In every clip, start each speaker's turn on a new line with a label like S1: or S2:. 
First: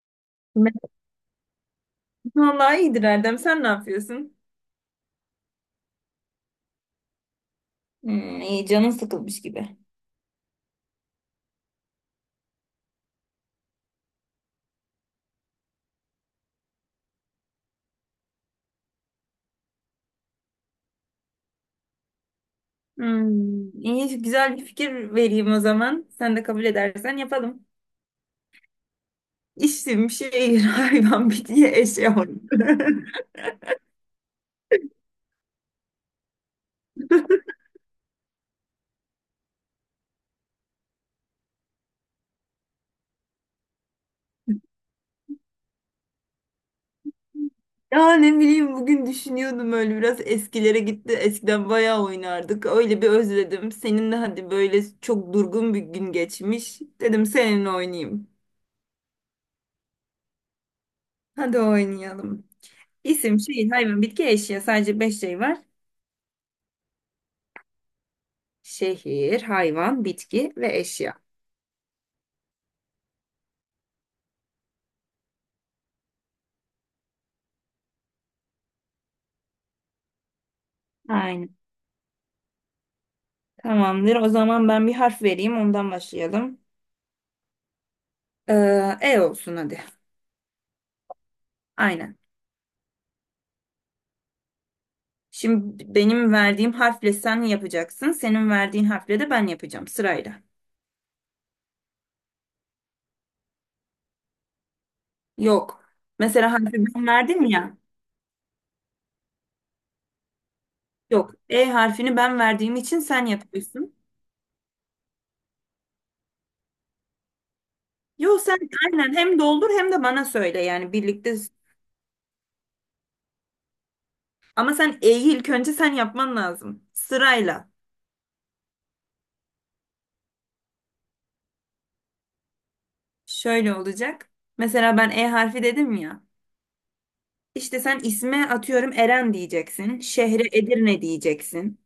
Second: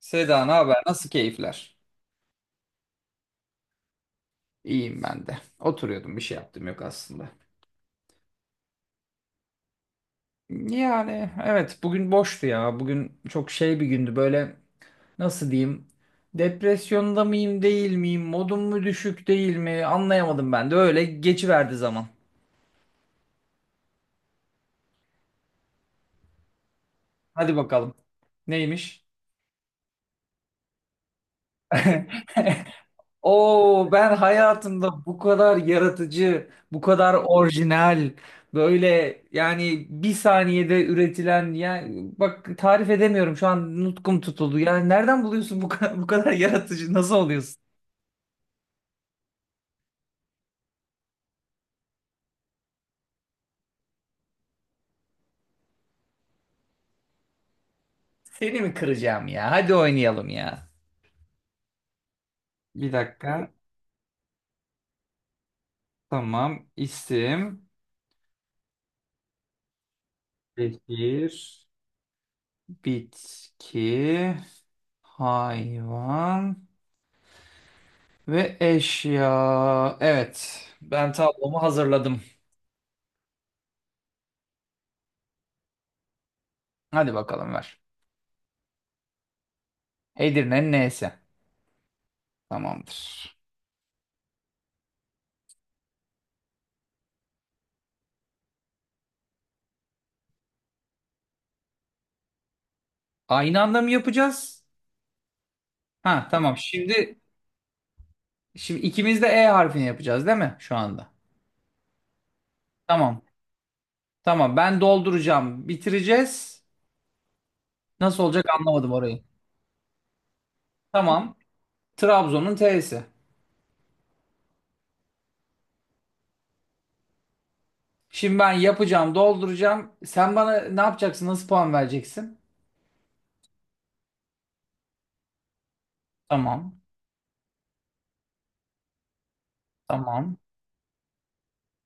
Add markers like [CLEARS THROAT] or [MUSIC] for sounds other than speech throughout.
S1: Seda ne
S2: Ben-
S1: haber? Nasıl keyifler?
S2: Vallahi iyidir Erdem. Sen ne yapıyorsun?
S1: İyiyim ben de. Oturuyordum bir şey yaptım yok aslında.
S2: Hmm, iyi canın sıkılmış gibi.
S1: Yani evet bugün boştu ya. Bugün çok şey bir gündü böyle nasıl diyeyim? Depresyonda mıyım değil miyim? Modum mu düşük değil mi? Anlayamadım ben de öyle geçiverdi zaman.
S2: Hmm, iyi, güzel bir fikir vereyim o zaman. Sen de kabul edersen
S1: Hadi
S2: yapalım.
S1: bakalım. Neymiş?
S2: İsim, şehir, [LAUGHS] hayvan, bitki, eşya. [LAUGHS]
S1: [LAUGHS] Oo ben hayatımda bu kadar yaratıcı, bu kadar orijinal, böyle yani bir saniyede üretilen yani bak tarif edemiyorum şu an nutkum tutuldu. Yani nereden buluyorsun bu kadar, bu kadar yaratıcı nasıl oluyorsun?
S2: Ya ne bileyim, bugün düşünüyordum, öyle biraz eskilere gitti. Eskiden bayağı oynardık. Öyle bir özledim. Senin de hadi böyle çok durgun bir gün geçmiş. Dedim seninle oynayayım.
S1: Seni mi kıracağım ya? Hadi oynayalım ya.
S2: Hadi oynayalım.
S1: Bir
S2: İsim,
S1: dakika.
S2: şehir, hayvan, bitki, eşya. Sadece beş şey var.
S1: Tamam. İsim,
S2: Şehir, hayvan, bitki ve eşya.
S1: şehir, bitki, hayvan ve eşya. Evet, ben
S2: Aynen.
S1: tablomu hazırladım.
S2: Tamamdır. O zaman ben bir harf vereyim. Ondan başlayalım.
S1: Hadi bakalım ver.
S2: Ee, E olsun hadi.
S1: Edirne'nin neyse.
S2: Aynen.
S1: Tamamdır.
S2: Şimdi benim verdiğim harfle sen yapacaksın. Senin verdiğin harfle de ben yapacağım sırayla.
S1: Aynı anda mı yapacağız?
S2: Yok.
S1: Ha
S2: Mesela
S1: tamam.
S2: harfi ben
S1: Şimdi
S2: verdim ya.
S1: ikimiz de E harfini yapacağız değil mi şu anda?
S2: Yok. E harfini ben verdiğim için
S1: Tamam.
S2: sen yapıyorsun.
S1: Tamam. Ben dolduracağım. Bitireceğiz. Nasıl
S2: Yok,
S1: olacak
S2: sen
S1: anlamadım
S2: aynen
S1: orayı.
S2: hem doldur hem de bana söyle, yani
S1: Tamam.
S2: birlikte.
S1: Trabzon'un T'si.
S2: Ama sen E'yi ilk önce yapman lazım. Sırayla.
S1: Şimdi ben yapacağım, dolduracağım. Sen bana ne yapacaksın? Nasıl puan vereceksin?
S2: Şöyle olacak. Mesela ben E harfi dedim ya.
S1: Tamam.
S2: İşte sen isme, atıyorum, Eren diyeceksin.
S1: Tamam.
S2: Şehre Edirne diyeceksin.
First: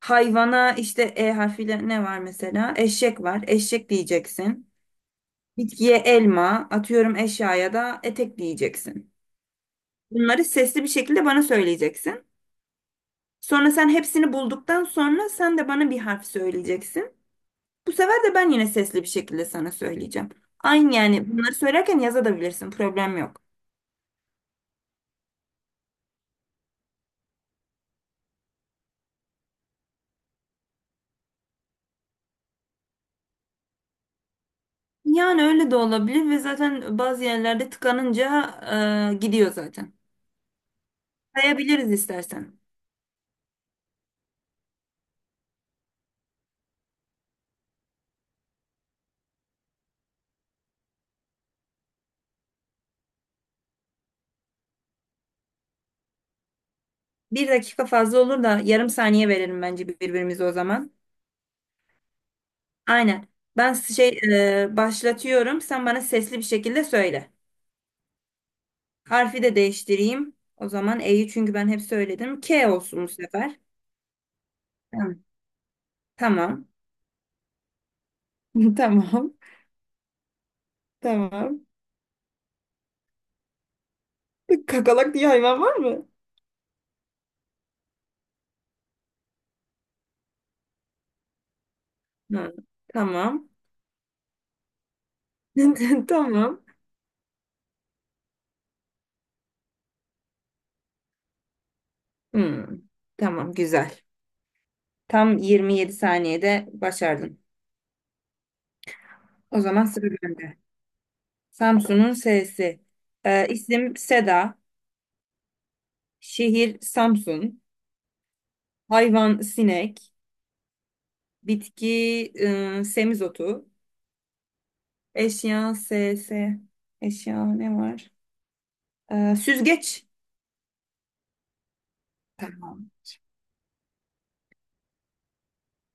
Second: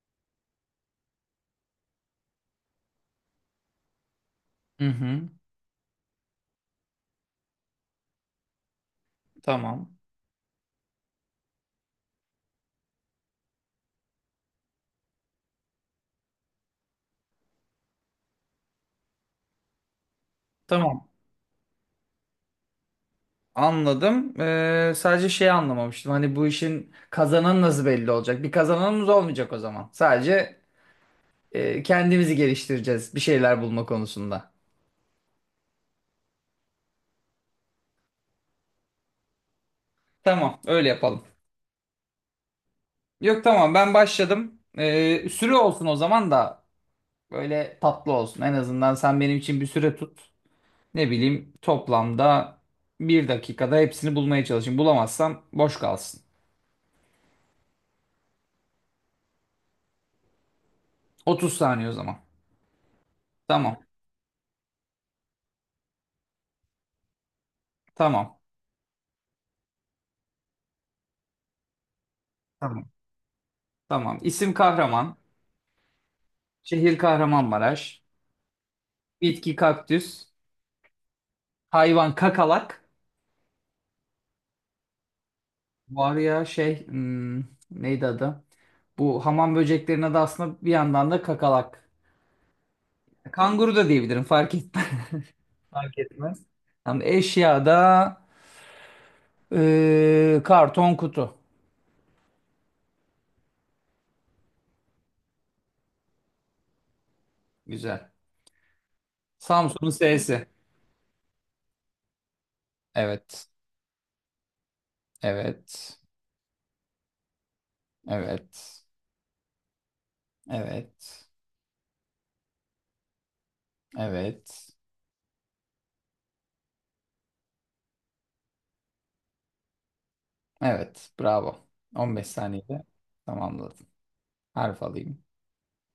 S2: Hayvana işte E harfiyle ne var mesela? Eşek var. Eşek diyeceksin.
S1: Hı hı.
S2: Bitkiye elma, atıyorum eşyaya da etek diyeceksin.
S1: Tamam.
S2: Bunları sesli bir şekilde bana söyleyeceksin. Sonra sen hepsini bulduktan sonra sen de bana bir harf söyleyeceksin. Bu sefer de ben yine sesli bir şekilde sana söyleyeceğim. Aynı,
S1: Tamam.
S2: yani bunları söylerken yazabilirsin. Problem yok.
S1: Anladım. Sadece şey anlamamıştım. Hani bu işin kazananı nasıl belli olacak? Bir kazananımız olmayacak o zaman. Sadece kendimizi geliştireceğiz bir şeyler bulma konusunda.
S2: Yani öyle de olabilir ve zaten bazı yerlerde tıkanınca gidiyor zaten.
S1: Tamam, öyle yapalım.
S2: Sayabiliriz istersen.
S1: Yok tamam ben başladım. Süre olsun o zaman da böyle tatlı olsun. En azından sen benim için bir süre tut. Ne bileyim toplamda bir dakikada hepsini bulmaya çalışayım. Bulamazsam boş kalsın.
S2: Bir dakika fazla olur da yarım saniye verelim bence birbirimize o zaman.
S1: 30 saniye o zaman.
S2: Aynen. Ben
S1: Tamam,
S2: şey e, başlatıyorum. Sen bana sesli bir şekilde söyle.
S1: tamam,
S2: Harfi de değiştireyim. O zaman E'yi, çünkü ben hep söyledim. K
S1: tamam.
S2: olsun bu sefer.
S1: Tamam. İsim kahraman.
S2: Tamam. Tamam.
S1: Şehir Kahramanmaraş.
S2: [LAUGHS] Tamam.
S1: Bitki kaktüs.
S2: Tamam.
S1: Hayvan kakalak.
S2: Kakalak diye hayvan var mı?
S1: Var ya şey neydi adı? Bu hamam böceklerine de aslında bir yandan da kakalak.
S2: Hı, tamam.
S1: Kanguru da diyebilirim fark etmez. [LAUGHS] Fark
S2: [LAUGHS]
S1: etmez.
S2: Tamam.
S1: Yani eşyada karton kutu.
S2: Hmm, tamam. Güzel. Tam 27 saniyede başardın.
S1: Güzel.
S2: O zaman
S1: Samsun'un
S2: sıra
S1: S'si.
S2: bende. Samsun'un S'si.
S1: Evet.
S2: İsim Seda.
S1: Evet.
S2: Şehir Samsun.
S1: Evet.
S2: Hayvan sinek.
S1: Evet.
S2: Bitki semizotu.
S1: Evet.
S2: Eşya S. S. Eşya ne var? Süzgeç.
S1: Evet. Bravo. 15 saniyede
S2: Tamam.
S1: tamamladım. Harf alayım.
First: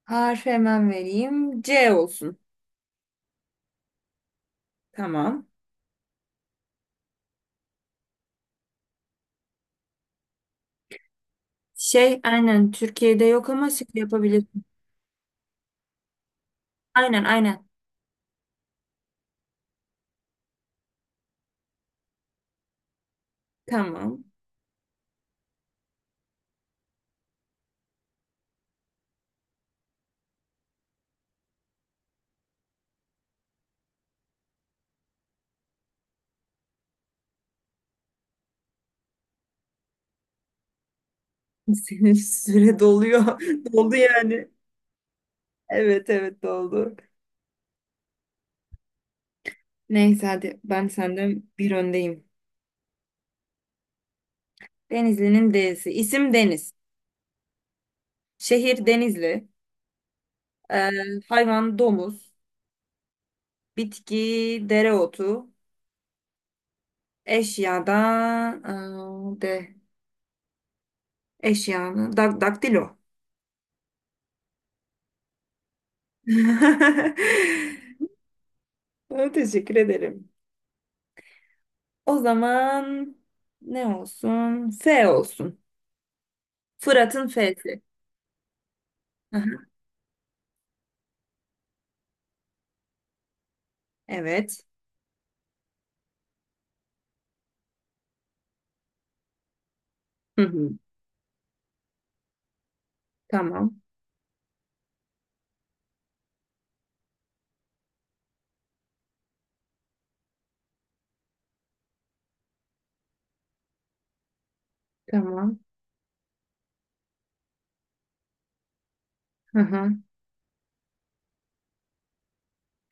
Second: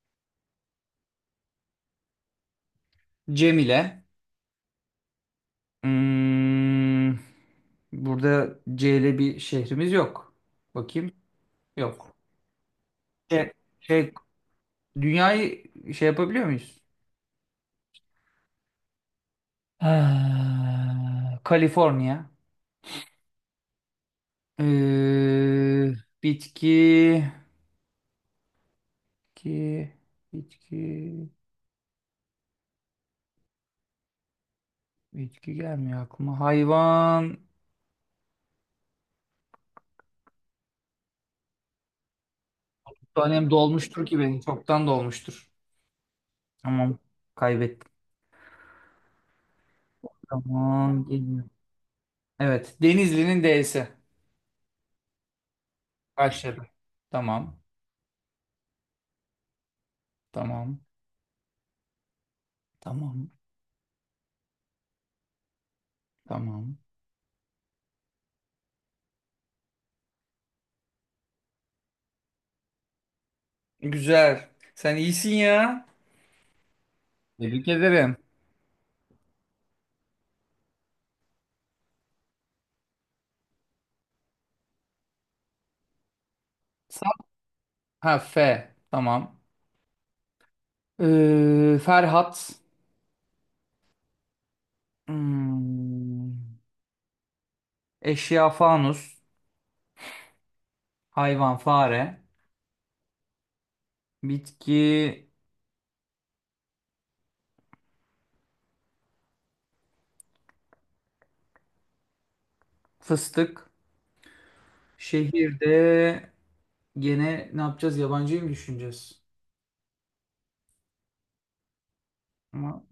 S2: Harf hemen vereyim. C olsun.
S1: Cemile.
S2: Tamam.
S1: Hmm, burada C ile bir şehrimiz yok. Bakayım. Yok.
S2: Şey, aynen, Türkiye'de yok
S1: Şey,
S2: ama şey
S1: şey,
S2: yapabilirsin.
S1: dünyayı şey yapabiliyor muyuz?
S2: Aynen, aynen.
S1: Ah, Kaliforniya.
S2: Tamam.
S1: Ee, bitki, bitki, bitki, bitki gelmiyor aklıma. Hayvan.
S2: [LAUGHS] Senin süre doluyor.
S1: Tanem
S2: [LAUGHS] Doldu
S1: dolmuştur ki benim.
S2: yani.
S1: Çoktan dolmuştur.
S2: Evet, oldu.
S1: Tamam. Kaybettim.
S2: Neyse hadi, ben
S1: Tamam. Geliyor.
S2: senden bir öndeyim.
S1: Evet. Denizli'nin D'si.
S2: Denizli'nin D'si. İsim
S1: Başladı.
S2: Deniz.
S1: Tamam.
S2: Şehir Denizli.
S1: Tamam.
S2: Ee, Hayvan domuz.
S1: Tamam.
S2: Bitki dereotu.
S1: Tamam.
S2: Eşyada de eşyanı dak daktilo.
S1: Güzel. Sen iyisin ya.
S2: [LAUGHS]
S1: Tebrik ederim.
S2: Ha, teşekkür ederim. O zaman ne olsun? F olsun.
S1: Sa-
S2: Fırat'ın F'si.
S1: Ha F. Tamam.
S2: Hı.
S1: Ferhat.
S2: Evet.
S1: Hmm, Eşya fanus.
S2: Hı hı.
S1: Hayvan fare.
S2: Tamam.
S1: Bitki fıstık.
S2: Tamam.
S1: Şehirde gene ne yapacağız? Yabancıyı mı düşüneceğiz?
S2: Hı hı.
S1: Ama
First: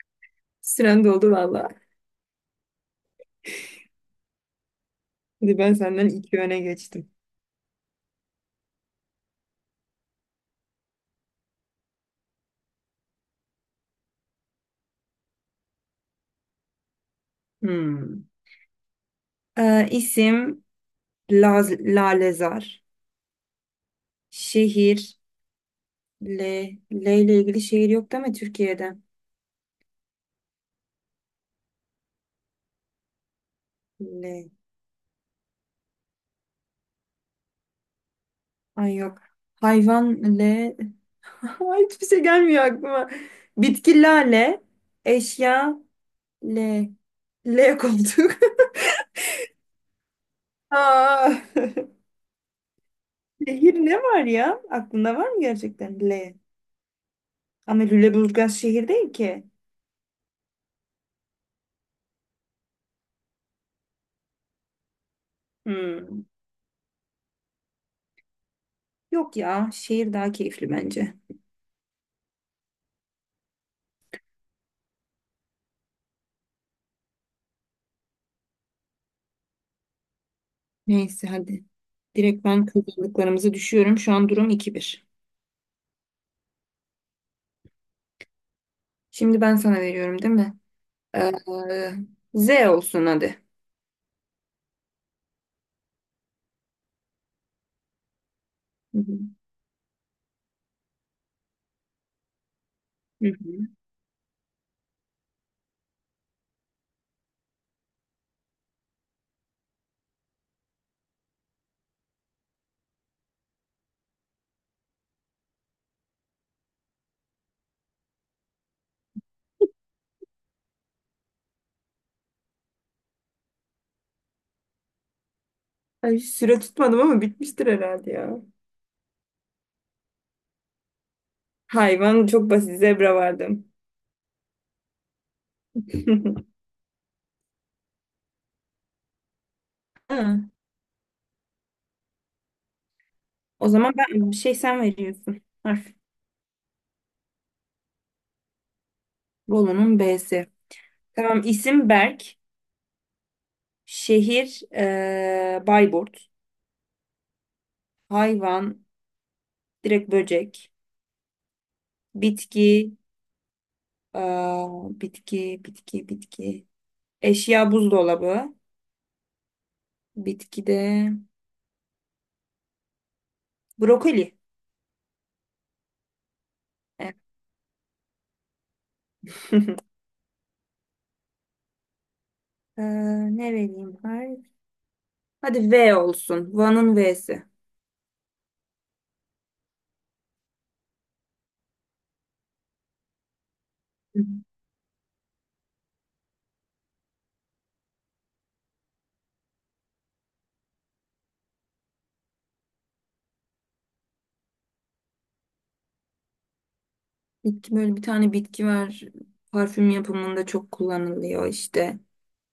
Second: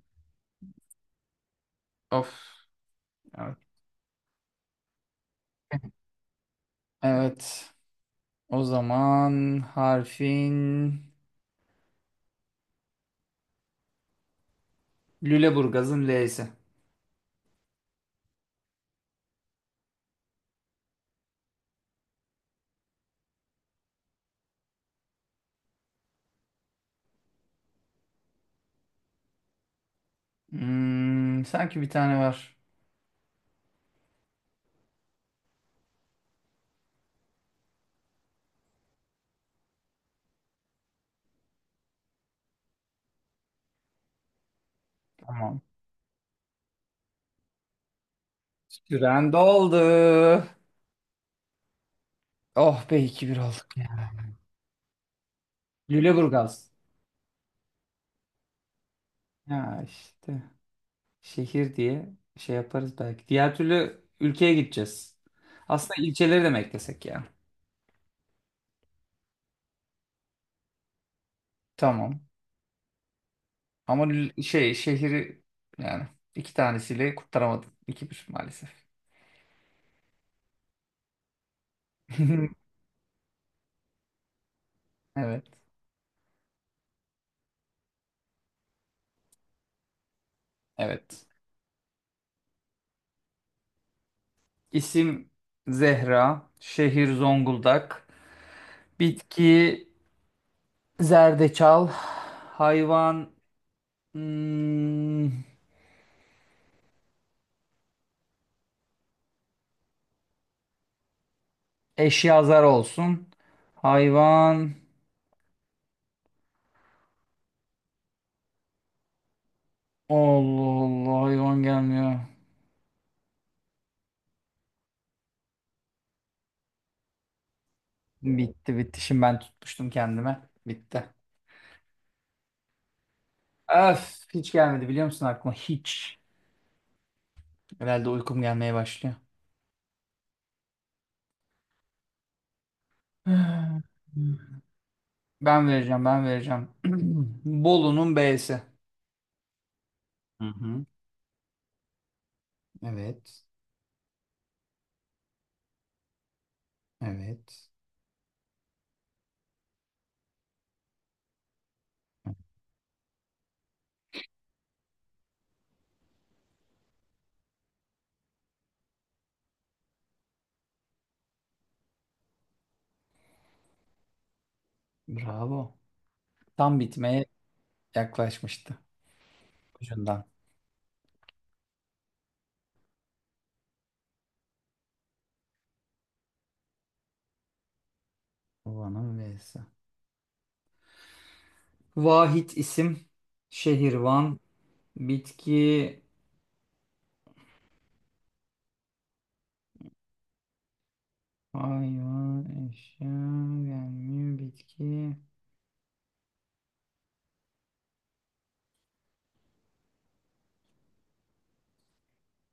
S2: Süren doldu valla.
S1: of. Evet.
S2: Şimdi ben senden iki öne geçtim.
S1: Evet. O zaman harfin Lüleburgaz'ın L'si.
S2: Hmm. İsim Lalezar. Şehir L. L ile ilgili şehir yok değil mi Türkiye'de?
S1: Sanki bir tane var.
S2: L. Ay yok. Hayvan L. [LAUGHS] Ay, hiçbir şey gelmiyor aklıma. Bitki lale.
S1: Tamam.
S2: Eşya L. L, koltuk. [LAUGHS]
S1: Süren doldu.
S2: Aa.
S1: Oh be iki bir
S2: [LAUGHS]
S1: olduk.
S2: Şehir ne var ya? Aklında var mı gerçekten? L.
S1: Lüleburgaz.
S2: Ama Lüleburgaz şehir değil ki.
S1: Ya işte şehir diye şey yaparız belki. Diğer türlü ülkeye gideceğiz. Aslında
S2: Hmm.
S1: ilçeleri de mi eklesek ya?
S2: Yok ya. Şehir daha keyifli bence.
S1: Tamam. Ama şey şehri yani iki tanesiyle kurtaramadım. İki bir maalesef.
S2: Neyse hadi. Direkt ben
S1: [LAUGHS]
S2: kazandıklarımızı düşüyorum. Şu an durum iki bir.
S1: Evet.
S2: Şimdi ben sana veriyorum değil mi?
S1: Evet.
S2: Ee, Z olsun hadi.
S1: İsim Zehra. Şehir Zonguldak.
S2: Hı hı.
S1: Bitki zerdeçal. Hayvan
S2: Hı hı.
S1: hmm, Eşyazar olsun. Hayvan. Allah Allah hayvan gelmiyor.
S2: Ay, süre tutmadım ama bitmiştir herhalde ya.
S1: Bitti bitti. Şimdi ben tutmuştum kendime. Bitti.
S2: Hayvan çok basit. Zebra vardım.
S1: Öf hiç gelmedi biliyor musun aklıma? Hiç.
S2: [LAUGHS]
S1: Herhalde uykum gelmeye başlıyor.
S2: Ha, o
S1: [SIGHS]
S2: zaman ben bir şey
S1: Hmm.
S2: sen veriyorsun.
S1: Ben
S2: Harf.
S1: vereceğim ben vereceğim. [CLEARS THROAT] Bolu'nun B'si.
S2: Bolu'nun
S1: Hı
S2: B'si.
S1: hı.
S2: Tamam, isim Berk.
S1: Evet.
S2: Şehir Bayburt.
S1: Evet.
S2: Hayvan direkt böcek. Bitki eee, bitki. Eşya buzdolabı. Bitkide brokoli.
S1: Bravo. Tam
S2: Evet.
S1: bitmeye yaklaşmıştı. Ucundan.
S2: Ee, Ne vereyim? Hayır. Hadi V olsun. Van'ın V'si.
S1: Van'ın V'si. Vahit isim. Şehir
S2: Hı, hı.
S1: Van. Bitki hayvan, eşya, gelmiyor, bitki.
S2: Bitki, böyle bir tane bitki var. Parfüm yapımında çok kullanılıyor işte.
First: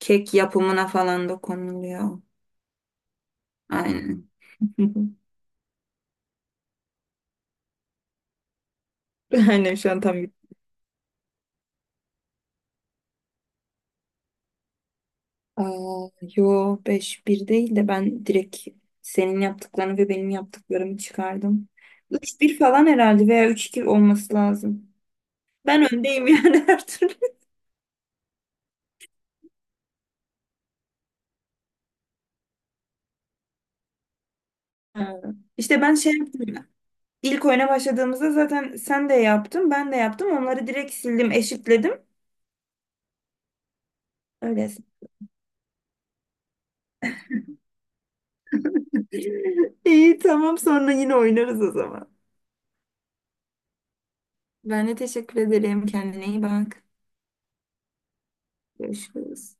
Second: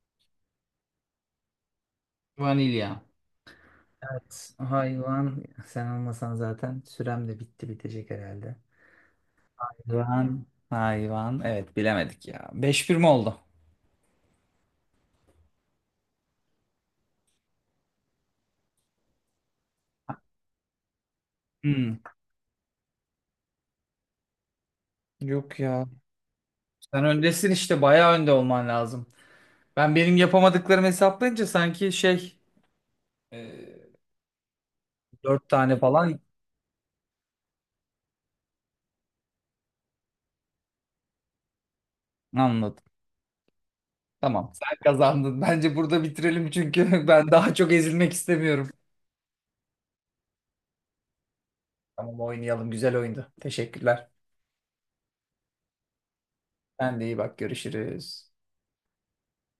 S2: Kek yapımına falan da konuluyor.
S1: Vanilya.
S2: Aynen.
S1: Evet,
S2: [LAUGHS]
S1: hayvan sen olmasan zaten sürem de bitti bitecek herhalde.
S2: Aynen, şu an tam.
S1: Hayvan, hayvan. Evet bilemedik ya. 5-1 mi oldu?
S2: Aa, yo, beş bir değil de ben direkt senin yaptıklarını ve benim yaptıklarımı çıkardım.
S1: Hmm,
S2: 3 bir falan herhalde, veya üç iki olması lazım.
S1: yok ya.
S2: Ben öndeyim yani [LAUGHS] her
S1: Sen
S2: türlü.
S1: öndesin işte bayağı önde olman lazım. Ben benim yapamadıklarımı hesaplayınca sanki şey e,
S2: Ha.
S1: 4 tane
S2: İşte ben şey
S1: falan
S2: yaptım ya. İlk oyuna başladığımızda zaten sen de yaptın, ben de yaptım. Onları direkt sildim, eşitledim.
S1: anladım. Tamam
S2: Öyle.
S1: sen kazandın. Bence burada bitirelim çünkü [LAUGHS] ben daha çok ezilmek istemiyorum.
S2: [LAUGHS] İyi, tamam, sonra yine oynarız o zaman.
S1: Tamam oynayalım. Güzel oyundu. Teşekkürler.
S2: Ben de teşekkür ederim. Kendine iyi bak.
S1: Sen de iyi bak görüşürüz.
S2: Görüşürüz.